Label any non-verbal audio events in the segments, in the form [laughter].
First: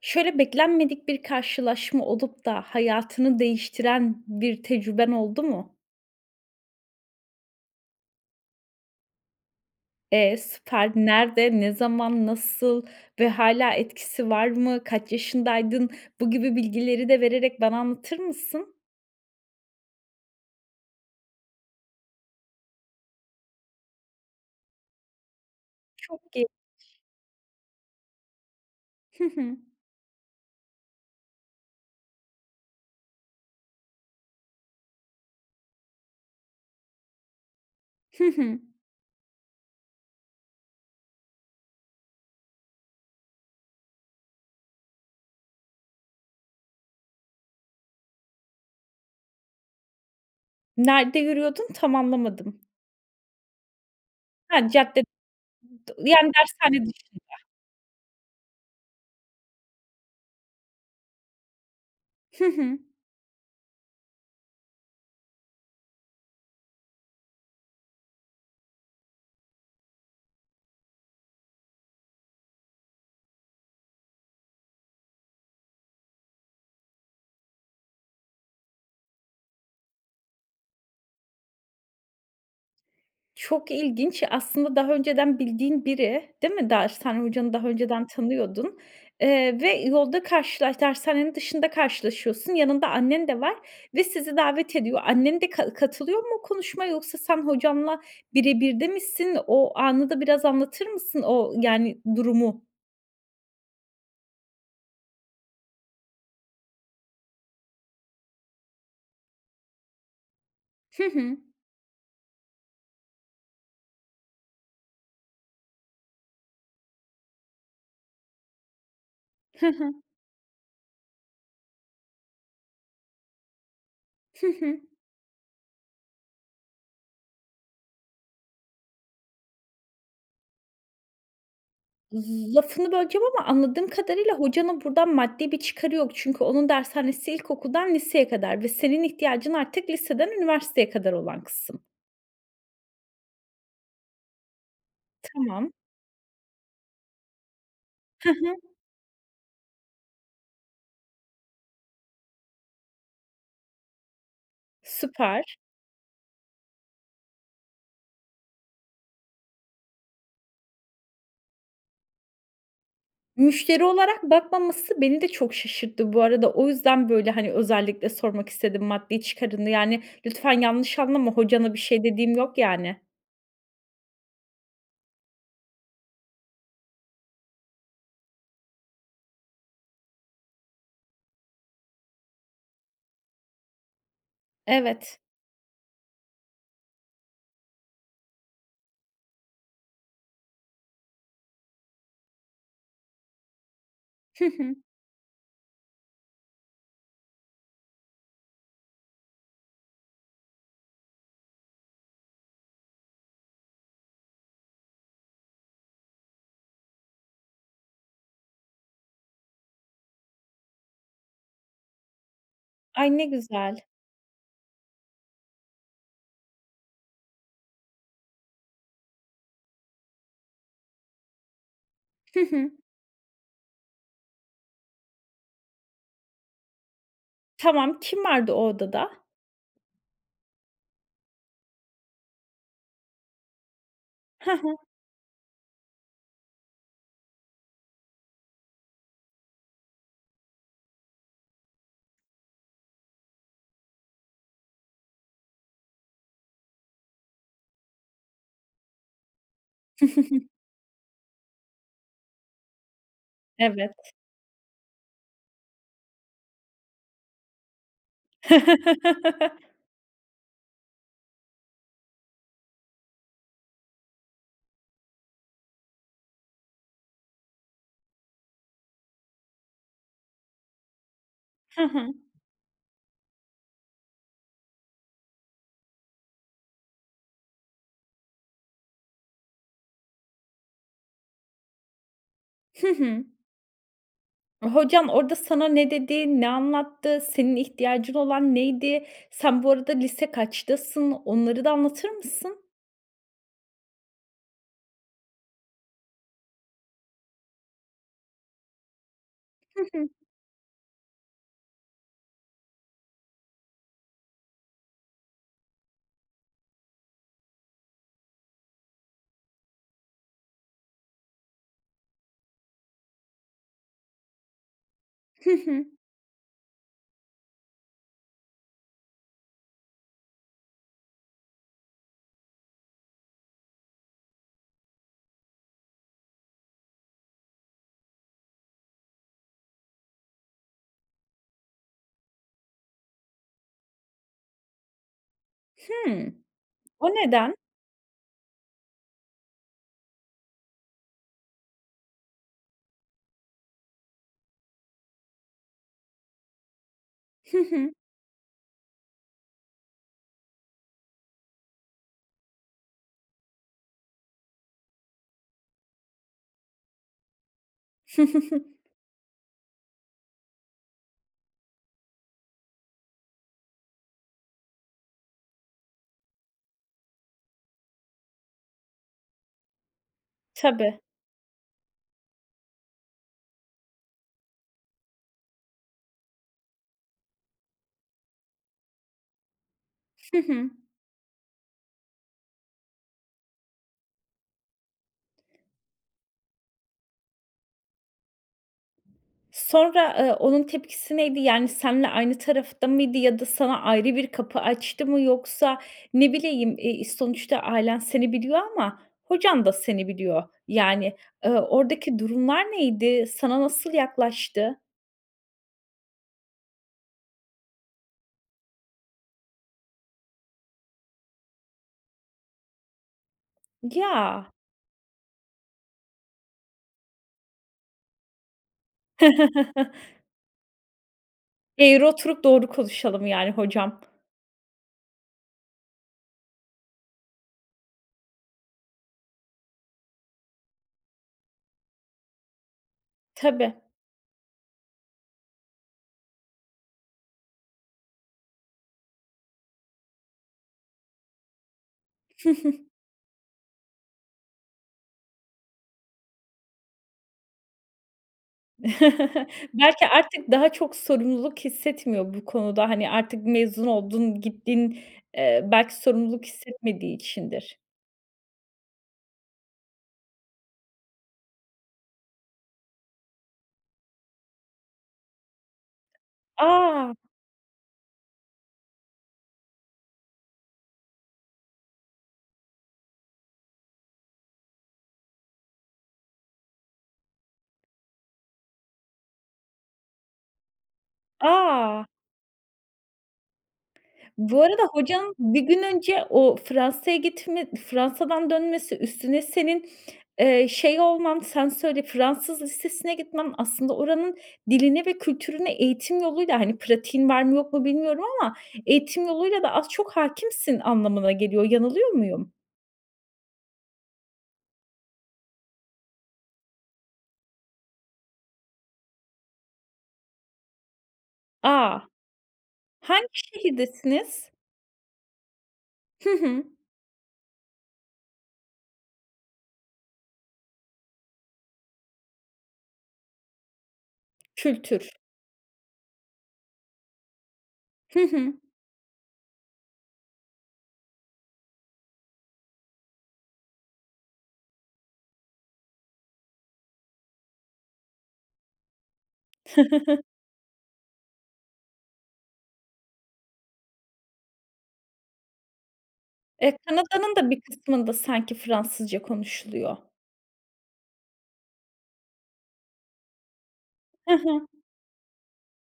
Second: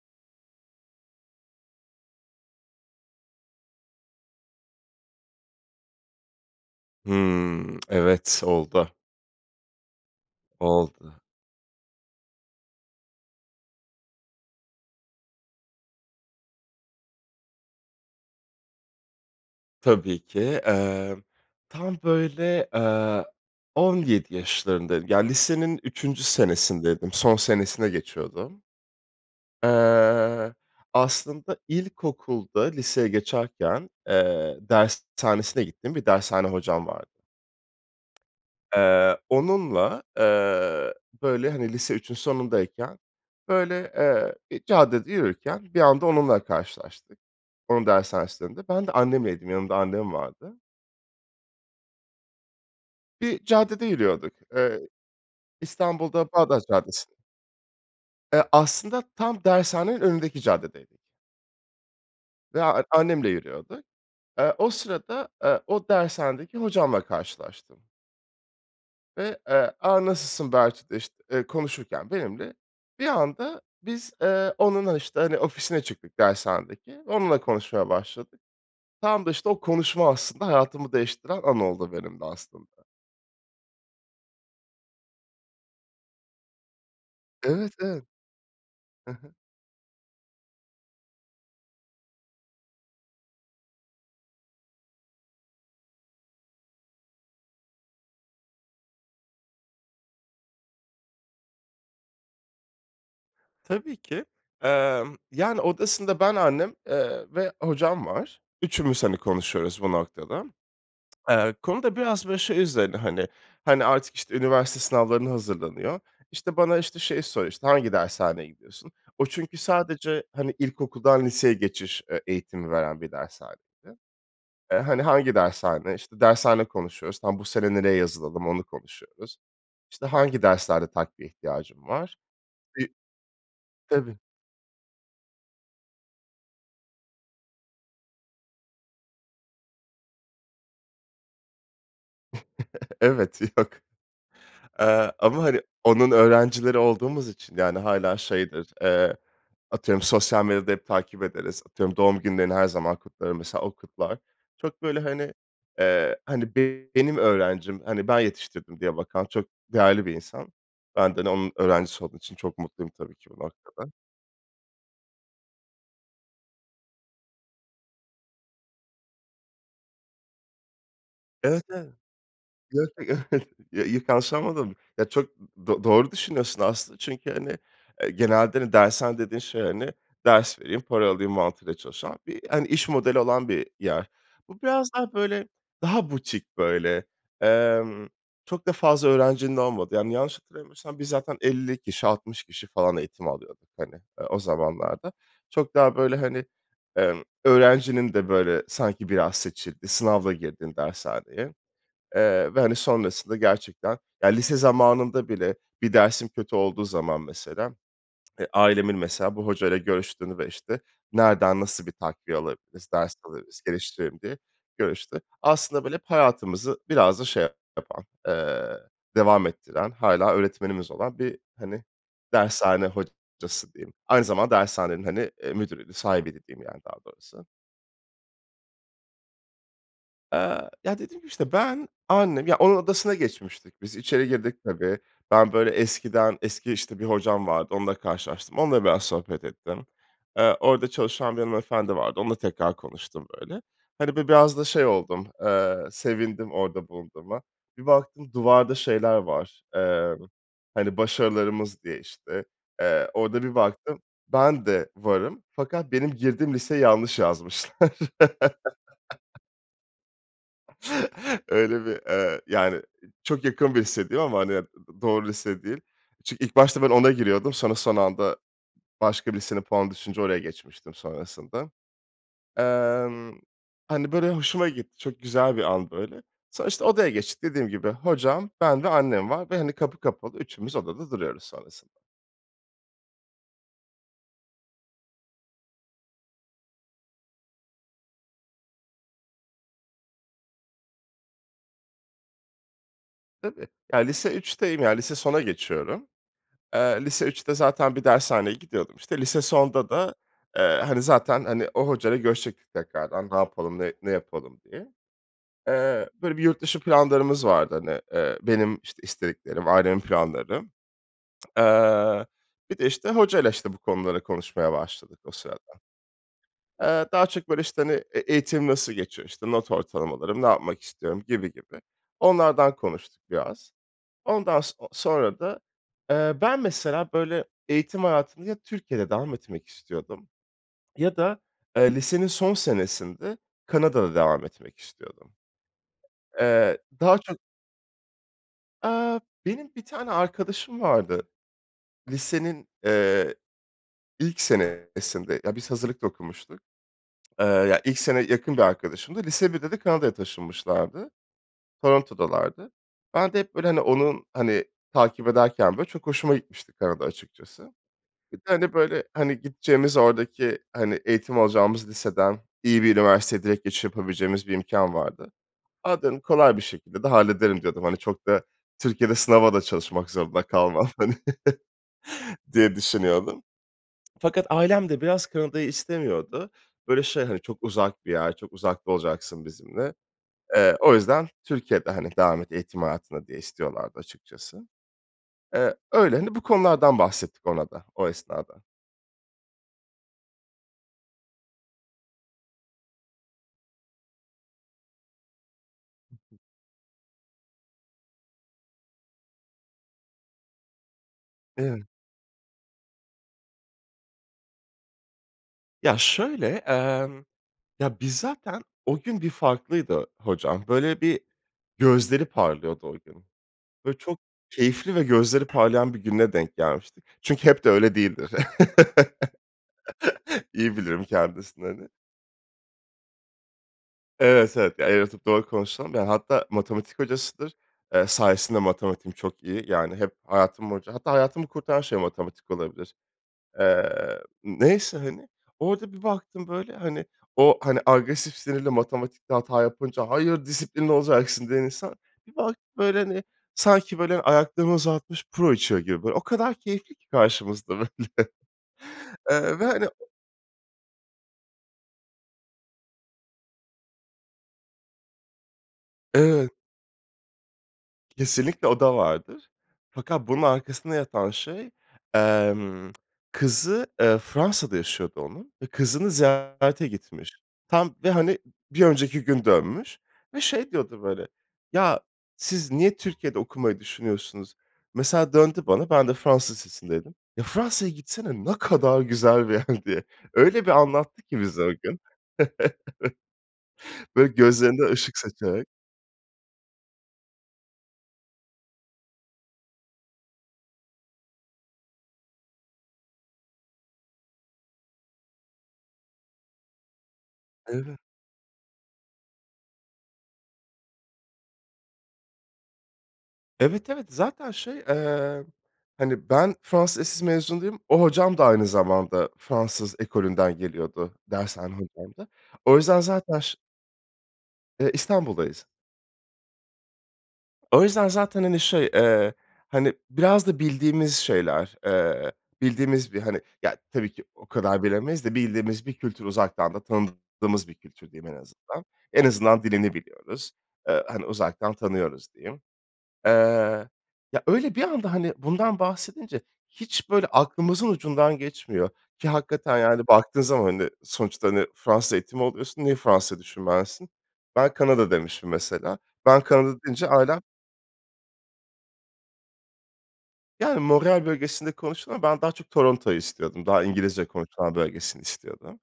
Şöyle beklenmedik bir karşılaşma olup da hayatını değiştiren bir tecrüben oldu mu? Hıı. [clicks tongue] Evet, oldu. E, süper! Oldu. Nerede, ne zaman, nasıl ve hâlâ etkisi var mı? Kaç yaşındaydın? Bu gibi bilgileri de vererek bana anlatır mısın? Tabii ki. Emm, tam böyle, eee, 17 yaşlarındaydım, yani lisenin 3'üncü Çok genç. senesindeydim, son senesine geçiyordum. Hı hı. Eee, aslında ilkokulda liseye geçerken, eee, dershanesine gittiğim bir dershane hocam vardı Hı hı. eee onunla, eee, böyle hani lise 3'ün sonundayken böyle, eee, bir caddede yürürken bir anda onunla karşılaştık onun dershanesinin önünde. Ben de annemleydim, yanımda annem vardı. Nerede yürüyordun? Tam anlamadım. Bir caddede yürüyorduk. Ha, Eee cadde [unintelligible] İstanbul'da yani Bağdat dershane Caddesi. dışında. Eee, aslında tam dershanenin önündeki caddedeydik. Hı Ve hı. a annemle yürüyorduk. Eee, o sırada, eee o dershanedeki hocamla karşılaştım. Ve, eee, "A! Nasılsın?" bahçede, işte, eee, konuşurken benimle, bir anda biz, eee, onunla, işte, hani, ofisine çıktık dershanedeki ve onunla konuşmaya başladık. Tam da işte o konuşma aslında hayatımı değiştiren an oldu benim de aslında. Çok ilginç. Aslında daha önceden bildiğin biri, değil mi? Dershane hocanı daha Evet, evet. önceden tanıyordun, Hı hı. eee, ve yolda karşılaş dershanenin dışında karşılaşıyorsun. Yanında annen de var ve sizi davet ediyor. Annen de ka katılıyor mu konuşmaya yoksa sen hocanla bire birde misin? O anı da biraz anlatır mısın o yani, durumu? Tabii ki. Emm, yani, odasında ben, annem, eee, ve hocam var. Üçümüz, hani, konuşuyoruz bu noktada. Hı hı. Eee, konu da biraz, böyle, şey üzerine, hani. Hani, artık, işte, üniversite sınavlarına hazırlanıyor. İşte, bana, işte, şeyi soruyor, "İşte, hangi dershaneye gidiyorsun?" O çünkü Hı hı. sadece, hani, ilkokuldan liseye geçiş, eee, eğitimi veren bir dershaneydi. Hı "Eee, hı. hani, hangi dershane?" İşte, dershane konuşuyoruz, tam, "Bu sene nereye yazılalım?" onu konuşuyoruz. "İşte, hangi derslerde takviye ihtiyacın var?" Bi Lafını böleceğim ama anladığım Tabii. kadarıyla hocanın buradan maddi bir çıkarı yok. Çünkü onun dershanesi ilkokuldan liseye kadar ve senin ihtiyacın artık liseden üniversiteye kadar olan kısım. [chuckles] Evet, yok. Eee, ama, hani, Tamam. onun öğrencileri olduğumuz için, yani, hâlâ Hı hı. şeydir, eee, atıyorum, sosyal medyada hep takip ederiz, atıyorum, doğum günlerini her zaman kutlarım, mesela o kutlar. Çok böyle, hani, Süper. eee, hani, be benim öğrencim, hani, ben yetiştirdim, diye bakan çok değerli bir insan. Ben de, hani, onun öğrencisi olduğum için çok mutluyum tabii ki bu Müşteri noktada. olarak bakmaması beni de çok şaşırttı bu arada. O yüzden, böyle, hani, özellikle sormak istedim, maddi çıkarını, yani, lütfen yanlış anlama, Evet, hocana bir evet. şey dediğim yok, Yo yani. yo yok ya yanlış anlamadım. Ya, çok do doğru düşünüyorsun aslında çünkü, hani, eee, genelde, hani, dershane dediğin şey, hani, ders vereyim, para alayım mantığıyla çalışan bir, hani, iş modeli olan bir yer. Bu biraz daha, Evet. böyle, daha butik böyle. Emm, çok da fazla öğrencinin olmadığı. Yani, yanlış hatırlamıyorsam biz zaten 50 kişi, 60 kişi falan eğitim alıyorduk, hani, o Hı hı. zamanlarda. Çok daha, böyle, hani, emm, öğrencinin de, böyle, sanki biraz seçildiği, sınavla girdiğin dershaneye, eee, ve, hani, sonrasında gerçekten, yani, lise zamanında bile bir dersim kötü olduğu zaman, mesela, e, ailemin, mesela, bu hocayla görüştüğünü ve, işte, nereden, nasıl bir takviye alabiliriz, Ay, ders ne alabiliriz, güzel. geliştirelim diye görüştüğü. Aslında, böyle, hep hayatımızı biraz da şey yapan, eee, devam ettiren, hâlâ öğretmenimiz olan bir, hani, Hı hı. dershane hocası diyeyim. Aynı zamanda dershanenin, hani, eee, müdürüydü, sahibiydi diyeyim yani daha doğrusu. Tamam, kim vardı o odada? Eee, ya, dediğim gibi, işte, ben, annem, ya, onun odasına geçmiştik biz. İçeri Ha girdik ha. tabii. Ben, böyle, eskiden eski, işte, bir hocam vardı, onunla karşılaştım. Onunla biraz sohbet ettim. Eee, orada çalışan bir hanımefendi vardı, onunla tekrar konuştum, böyle. Hani, bi biraz da şey oldum, eee, sevindim orada bulunduğuma. Bir baktım duvarda şeyler var, eee, [chuckles] hani, "başarılarımız" diye, işte, eee, orada bir baktım Evet. ben de varım fakat benim girdiğim liseyi yanlış yazmışlar. [laughs] [chuckles] Öyle bir, eee, yani, i çok yakın bir lise diyeyim ama, hani, d d doğru lise değil. Çünkü ilk başta ben ona giriyordum, sonra son anda başka birisinin puanı düşünce oraya geçmiştim sonrasında. Hı hı. Emm, hani, böyle, hoşuma gitti, çok güzel bir an böyle. Sonra işte odaya geçtik. Dediğim gibi, hocam, ben ve annem var ve, hani, kapı kapalı. Üçümüz odada duruyoruz sonrasında. Hı hı. Hocan orada sana ne dedi, ne anlattı, senin ihtiyacın olan neydi? Sen bu arada lise kaçtasın, onları da anlatır mısın? Tabii. Ya lise 3'teyim ya lise sona geçiyorum. Eee, lise 3'te zaten bir dershaneye gidiyordum işte. Lise Hı sonda hı. da, eee, hani zaten, hani, o hocayla görüşecektik tekrardan. Ne yapalım ne ne yapalım diye. Eee, böyle bir yurtdışı planlarımız vardı, hani, eee, benim işte istediklerim, ailemin planları. [smacks lips] Eee, bir de işte hocayla işte bu konuları konuşmaya başladık o Hı sırada. hı. Eee, daha çok böyle işte, hani, e eğitim nasıl geçiyor, işte not ortalamalarım, ne yapmak istiyorum gibi gibi. Onlardan konuştuk biraz. Ondan so sonra da, eee, ben mesela böyle eğitim hayatında ya Türkiye'de devam etmek istiyordum ya da, eee, lisenin son senesinde Kanada'da devam etmek istiyordum, Hımm. eee, O daha çok neden? Aaa, benim bir tane arkadaşım vardı. Lisenin, eee, ilk senesinde ya biz hazırlık da okumuştuk. Eee, Hı ya hı. ilk sene yakın bir arkadaşımdı. Lise 1'de de Kanada'ya taşınmışlardı. Toronto'dalardı. Ben de hep böyle, hani, onun, hani, takip ederken böyle çok hoşuma gitmişti Kanada açıkçası. Bir de hani [chuckles] böyle, hani, gideceğimiz oradaki, hani, eğitim alacağımız liseden iyi bir üniversiteye direkt geçiş yapabileceğimiz bir imkân vardı. A dedim, kolay bir şekilde de hallederim diyordum. Hani çok da Türkiye'de sınava da çalışmak zorunda kalmam Tabii. hani [chuckles] diye düşünüyordum. Fakat ailem de biraz Kanada'yı istemiyordu. Böyle şey hani çok uzak bir yer, çok uzakta olacaksın bizimle. Hı hı. Eee, o yüzden Türkiye'de, hani, devam et eğitim hayatına diye istiyorlardı açıkçası. Eee, öyle, hani bu konulardan bahsettik ona da o esnada. Sonra, eee, onun tepkisi neydi? Yani, seninle aynı tarafta mıydı ya da sana ayrı bir kapı açtı mı? Yoksa Hı ne hı. bileyim, eee, sonuçta ailen seni biliyor ama hocan da seni biliyor. Yani, eee, Evet. oradaki durumlar neydi? Sana nasıl yaklaştı? Ya, şöyle, emm, ya, biz zaten O gün bir farklıydı hocam. Böyle, bir gözleri parlıyordu o gün. Böyle, çok Ya! keyifli ve gözleri parlayan bir gününe denk gelmiştik. Çünkü hep de öyle değildir. [chuckles] [chuckles] İyi bilirim kendisini, hani. Eğri oturup doğru konuşalım yani hocam. Evet, evet. Ya, eğri oturup doğru konuşalım. Ya, hatta matematik hocasıdır. Eee, sayesinde matematiğim çok iyi. Yani, hep hayatım boyunca hatta hayatımı kurtaran şey matematik olabilir. Tabii. Eee, neyse hani. Orada bir baktım, böyle, hani, o, hani, agresif, sinirli, matematikte hata yapınca "Hayır, disiplinli olacaksın." diyen insan, bir baktım, [chuckles] böyle, hani, sanki, böyle, ayaklarını uzatmış puro içiyor gibi böyle. O kadar keyifli ki karşımızda, böyle. [chuckles] Eee, ve, hani Belki artık daha çok sorumluluk hissetmiyor bu konuda. Hani, artık mezun oldun, gittin, eee, belki sorumluluk Evet. hissetmediği içindir. Kesinlikle o da vardır. Fakat bunun arkasında yatan şey, emm, kızı, eee, Fransa'da yaşıyordu onun ve kızını ziyarete A! gitmiş. Tam ve, hani, bir önceki gün dönmüş ve şey diyordu, böyle, "Ya, siz niye Türkiye'de okumayı düşünüyorsunuz?" Mesela döndü bana, ben de Fransız lisesindeydim. "Ya, Fransa'ya gitsene, ne kadar güzel bir yer." diye. Öyle bir anlattı ki bize o gün. A! [chuckles] Evet. Böyle, Bu gözlerinde arada ışık hocan 1 saçarak. gün önce o Fransa'ya gitme, Fransa'dan dönmesi, üstüne senin, eee, şey olman sen söyle, Fransız lisesine gitmen, aslında oranın diline ve kültürüne eğitim yoluyla, hani, pratiğin var mı yok mu Evet. bilmiyorum ama eğitim yoluyla da az çok hâkimsin anlamına geliyor. Yanılıyor muyum? Evet, evet. Zaten, şey, eee, hani, ben Fransız lisesi mezunuyum, o hocam da aynı zamanda Fransız ekolünden geliyordu, dershane A! hocam da. O yüzden Hangi zaten ş şehirdesiniz? Eee, İstanbul'dayız. Hı hı. O yüzden zaten, hani, şey, eee, hani, biraz da bildiğimiz şeyler. Eee, bildiğimiz bir, hani, ya, tabii ki o kadar Kültür. bilemeyiz de bildiğimiz bir kültür uzaktan da tanıdığımız bir kültür Hı diyeyim en hı. azından. En azından dilini biliyoruz. Eee, hani uzaktan tanıyoruz, diyeyim. Eee, ya öyle bir anda, hani, bundan bahsedince hiç böyle aklımızın ucundan geçmiyor ki hakikaten, yani, [chuckles] baktığın zaman, hani, sonuçta, hani, Fransız eğitimi alıyorsun, niye Fransa'yı düşünmezsin? Ben Kanada demişim mesela. Ben E, Kanada deyince Kanada'nın ailem da bir kısmında sanki Fransızca konuşuluyor. Yani, Montréal bölgesinde konuşuluyor ama ben daha çok Toronto'yu istiyordum. Daha İngilizce Hı hı. konuşulan bölgesini istiyordum.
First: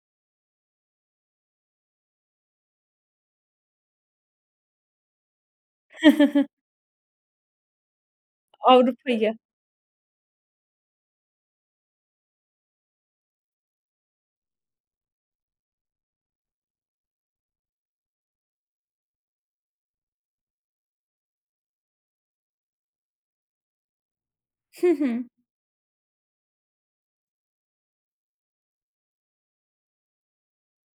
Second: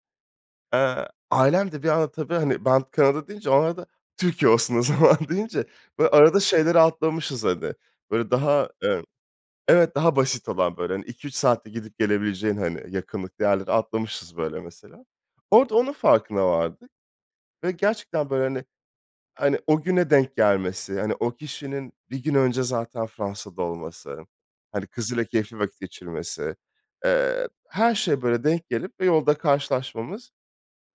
Eee, ailem de bir anda, tabii, hani ben Kanada deyince, o arada, Türkiye olsun o zaman deyince böyle arada [chuckles] şeyleri atlamışız, hani, böyle daha, eee Avrupa'yı. Evet, daha basit olan böyle, hani, 2-3 saatte gidip gelebileceğin, hani, yakınlıklı yerleri atlamışız, böyle, mesela. Orada onun farkına vardık ve gerçekten böyle, hani hani, o güne denk gelmesi, hani, o kişinin 1 gün önce zaten Fransa'da olması, hani, Hı kızıyla hı. keyifli vakit geçirmesi, eee, her şeye böyle denk gelip ve yolda karşılaşmamız.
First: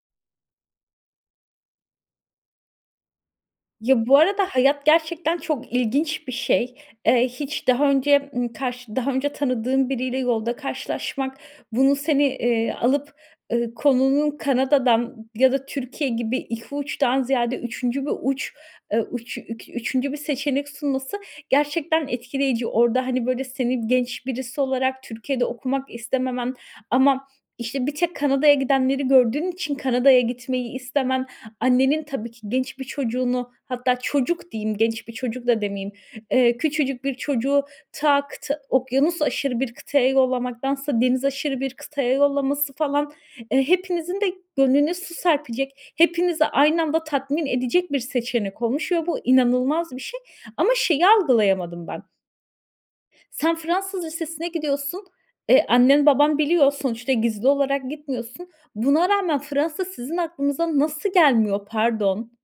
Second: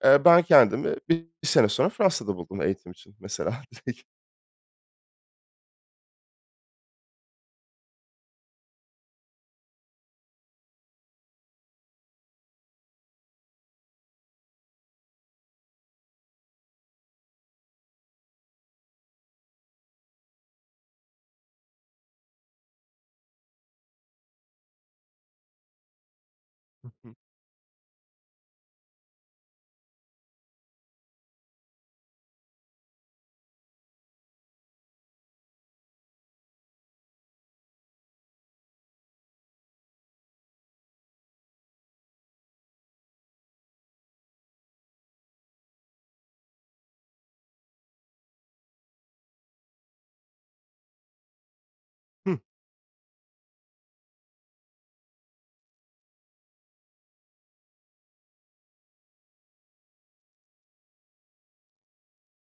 Eee, ben kendimi bir bir sene sonra Fransa'da buldum eğitim için mesela direkt. Ya, bu arada hayat gerçekten çok ilginç bir şey. Eee, hiç daha önce, ımm, karşı daha önce tanıdığın biriyle yolda karşılaşmak bunu seni, eee, alıp, ııı, konunun Kanada'dan ya da Türkiye gibi 2 uçtan ziyade 3'üncü bir uç, eee, uç ük üçüncü bir seçenek sunması gerçekten etkileyici. Orada, hani, böyle senin genç birisi olarak Türkiye'de okumak istememen Hı hı. ama işte bir tek Kanada'ya gidenleri gördüğün için Kanada'ya gitmeyi istemen, annenin tabii ki genç bir çocuğunu hatta çocuk diyeyim genç bir çocuk da demeyeyim, eee, küçücük bir çocuğu ta kıta okyanusaşırı bir kıtaya yollamaktansa denizaşırı bir kıtaya yollaması falan, eee, hepinizin de gönlüne su serpecek, hepinizi aynı anda tatmin edecek bir seçenek olmuş ve bu inanılmaz bir şey. Ama şeyi algılayamadım ben. Hı. Sen Fransız lisesine gidiyorsun. E, annen baban biliyor, sonuçta gizli olarak gitmiyorsun. Buna rağmen Fransa sizin aklınıza nasıl gelmiyor? Pardon!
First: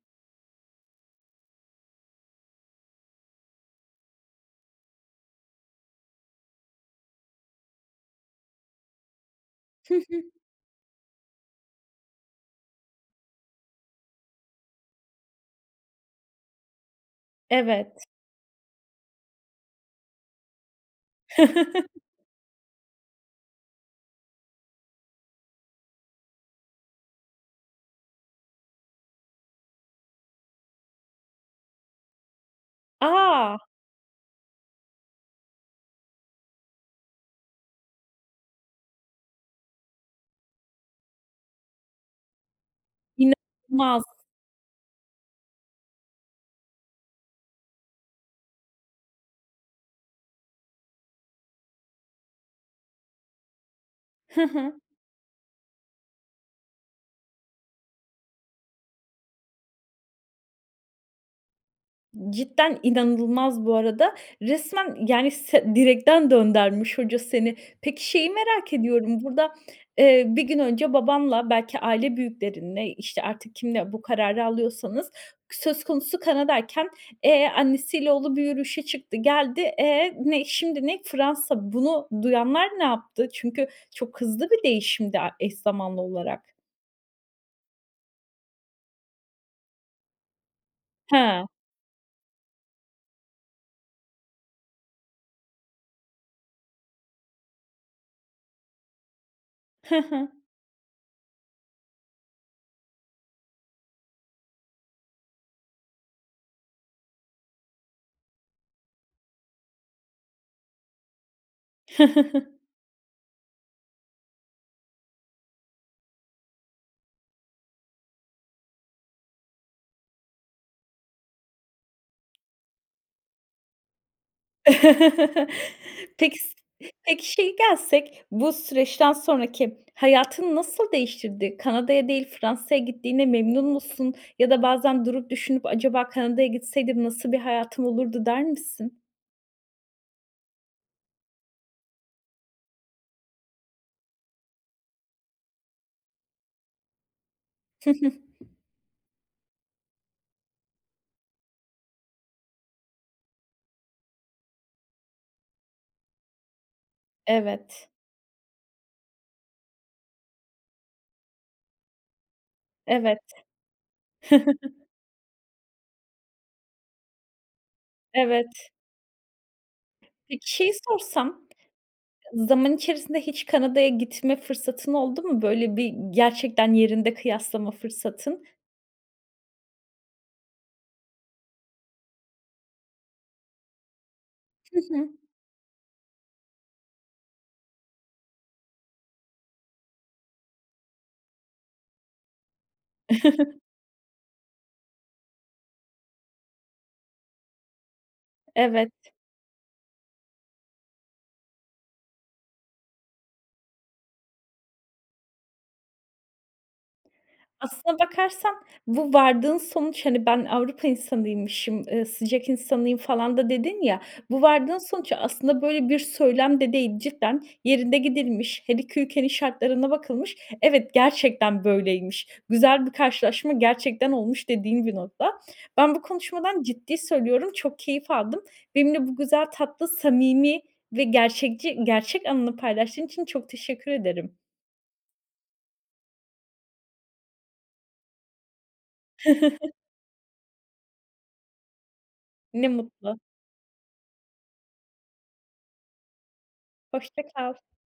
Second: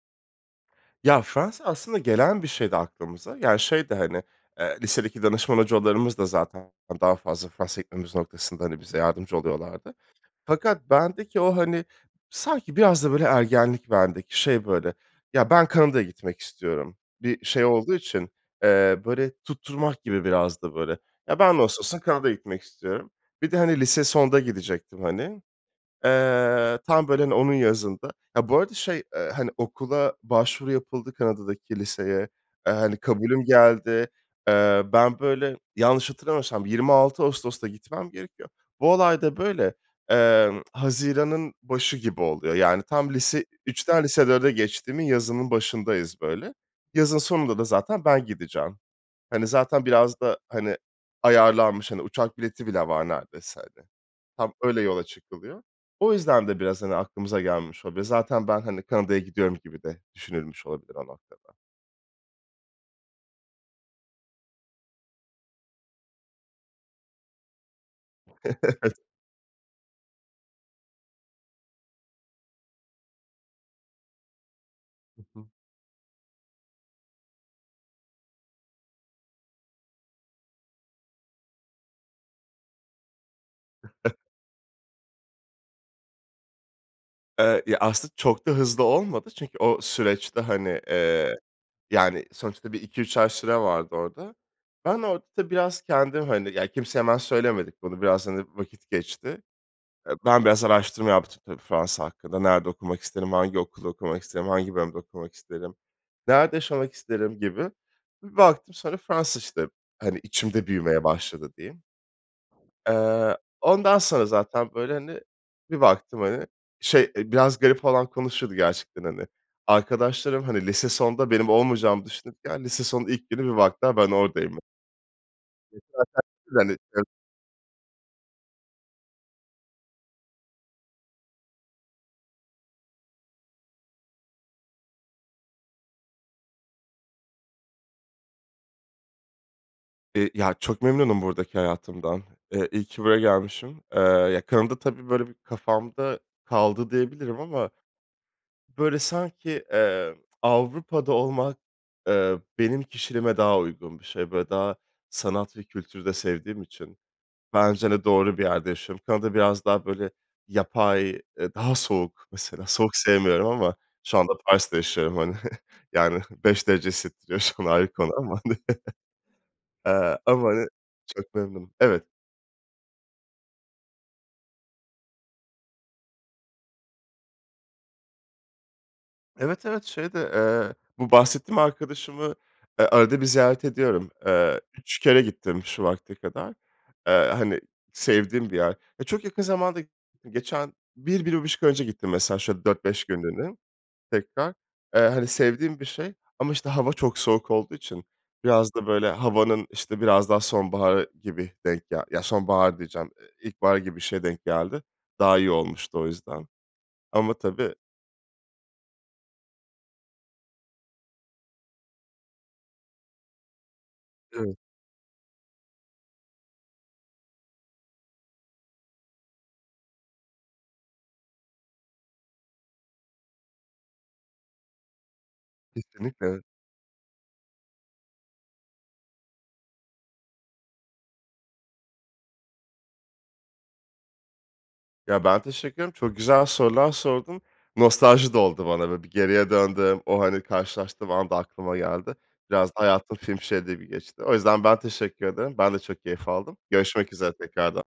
Ya Fransa aslında gelen bir şeydi aklımıza. Yani şey de hani, eee, lisedeki danışman hocalarımız da zaten daha fazla Fransa'ya gitmemiz noktasında, hani, bize yardımcı Hı oluyorlardı. hı. Fakat bendeki o, hani, sanki biraz da böyle ergenlik bendeki. Şey, böyle, ya ben Kanada'ya gitmek istiyorum. Bir şey olduğu Evet. için, eee, böyle tutturmak gibi biraz da böyle. Ya ben [unintelligible] [chuckles] Kanada'ya gitmek istiyorum. Bir de, hani, lise sonda gidecektim, hani. Eee, tam böyle, hani, onun yazında. Ya bu arada şey, eee, hani, okula başvuru yapıldı Kanada'daki liseye. Eee, hani, kabulüm A. geldi. Eee, ben böyle yanlış hatırlamıyorsam 26 Ağustos'ta gitmem gerekiyor. Bu olay da böyle, emm, haziranın başı gibi oluyor. Yani tam lise 3'ten İnanılmaz. lise 4'e geçtiğimin yazının başındayız böyle. Yazın sonunda da zaten ben gideceğim. Hani zaten biraz da, hani, ayarlanmış, hani, uçak bileti bile var neredeyse, hani. Hı Tam öyle hı. yola çıkılıyor. O yüzden de biraz, hani, aklımıza gelmiş [unintelligible] zaten ben, hani, Kanada'ya gidiyorum gibi de düşünülmüş olabilir o noktada. Cidden inanılmaz bu arada. Resmen, yani, se direkten döndürmüş hoca seni. Peki, şeyi merak [chuckles] ediyorum, burada, eee, 1 gün önce babanla, belki aile büyüklerinle, işte, artık kiminle bu kararı alıyorsanız, Hı hı. söz konusu Kanada'yken e, annesiyle oğlu bir yürüyüşe çıktı, geldi. E, ne şimdi ne? Fransa. Bunu duyanlar ne yaptı? Çünkü [chuckles] çok hızlı bir değişim de a eş zamanlı olarak. Eee, ya, aslında çok da hızlı olmadı çünkü o süreçte, hani, eee, He. yani, sonuçta bir 2-3 ay süre vardı orada. Ben orada tabii biraz kendim, hani, ya, kimseye hemen söylemedik bunu, biraz, hani, vakit geçti. Hı Eee, hı. ben biraz araştırma yaptım, tabii, Fransa hakkında. Nerede okumak isterim, hangi okulda okumak isterim, hangi bölümde okumak isterim, nerede yaşamak isterim gibi. Bir baktım sonra Fransa, işte, hani, içimde büyümeye başladı, diyeyim. [chuckles] Eee, ondan sonra zaten, böyle, hani, bir baktım, hani, şey, eee, biraz garip falan konuşuyordu gerçekten, hani, arkadaşlarım, hani lise sonda benim olmayacağımı düşünürken, lise sonun ilk günü bir baktılar ben oradayım. [laughs] [unintelligible] Peki, s Hani [unintelligible] peki, şeye gelsek, bu süreçten sonraki hayatını nasıl değiştirdi? Kanada'ya değil, Fransa'ya gittiğine memnun musun? Ya da bazen durup düşünüp, acaba Kanada'ya gitseydim nasıl bir hayatım olurdu, der misin? Eee, ya çok memnunum buradaki hayatımdan. Eee, iyi ki buraya gelmişim. Eee, ya kanımda tabii böyle bir kafamda kaldı diyebilirim ama Hı hı. böyle sanki, emm, Avrupa'da olmak, eee, benim kişiliğime daha uygun bir şey. Böyle daha sanat ve kültürü de sevdiğim için. Evet. Bence de doğru bir yerde yaşıyorum. Kanada biraz daha böyle yapay, eee, daha soğuk. Mesela, soğuk Evet. sevmiyorum ama şu anda Paris'te [chuckles] yaşıyorum hani. [giggles] Yani [giggles] 5 derece hissettiriyor şu an, ayrı konu ama, hani, Evet. [chuckles] eee, ama Peki hani, şeyi sorsam, çok memnunum. Evet. ı zaman içerisinde hiç Kanada'ya gitme fırsatın oldu mu böyle bir, gerçekten yerinde kıyaslama fırsatın? Evet, evet, şeyde, eee, bu bahsettiğim arkadaşımı, eee, arada bir ziyaret ediyorum. Eee, Hı 3 hı. kere gittim şu vakte kadar. Eee, hani sevdiğim bir yer. Eee, çok yakın zamanda gittim. Geçen 1-1,5 ay önce gittim mesela şöyle 4-5 günlüğüne tekrar. Eee, hani sevdiğim bir şey ama işte hava çok soğuk olduğu için biraz da, Evet. böyle, havanın, işte, biraz daha sonbaharı gibi denk gel Ya sonbahar diyeceğim, eee, ilkbahar gibi bir şeye denk geldi. Daha iyi olmuştu o yüzden ama tabii Aslına bakarsan bu vardığın sonuç, hani, ben "Avrupa insanıymışım, eee, sıcak insanıyım" falan da dedin ya, bu Evet. vardığın sonuç aslında böyle bir söylem de değil. Cidden yerinde gidilmiş, her 2 ülkenin şartlarına bakılmış; evet, gerçekten böyleymiş, güzel bir karşılaşma gerçekten olmuş dediğin bir nokta. Ben bu Kesinlikle, evet. konuşmadan ciddi söylüyorum çok keyif aldım. Benimle bu güzel, tatlı, samimi ve gerçekçi gerçek anını paylaştığın için çok teşekkür ederim. Ya ben teşekkür ederim, çok güzel sorular sordun, nostalji de oldu bana böyle. Bir geriye [chuckles] döndüm, o, hani, karşılaştığım an da aklıma geldi. Biraz Ne da hayatım mutlu. film şeridi gibi geçti. O yüzden ben teşekkür ederim, ben de çok keyif aldım. Görüşmek Hoşça üzere kal. tekrardan.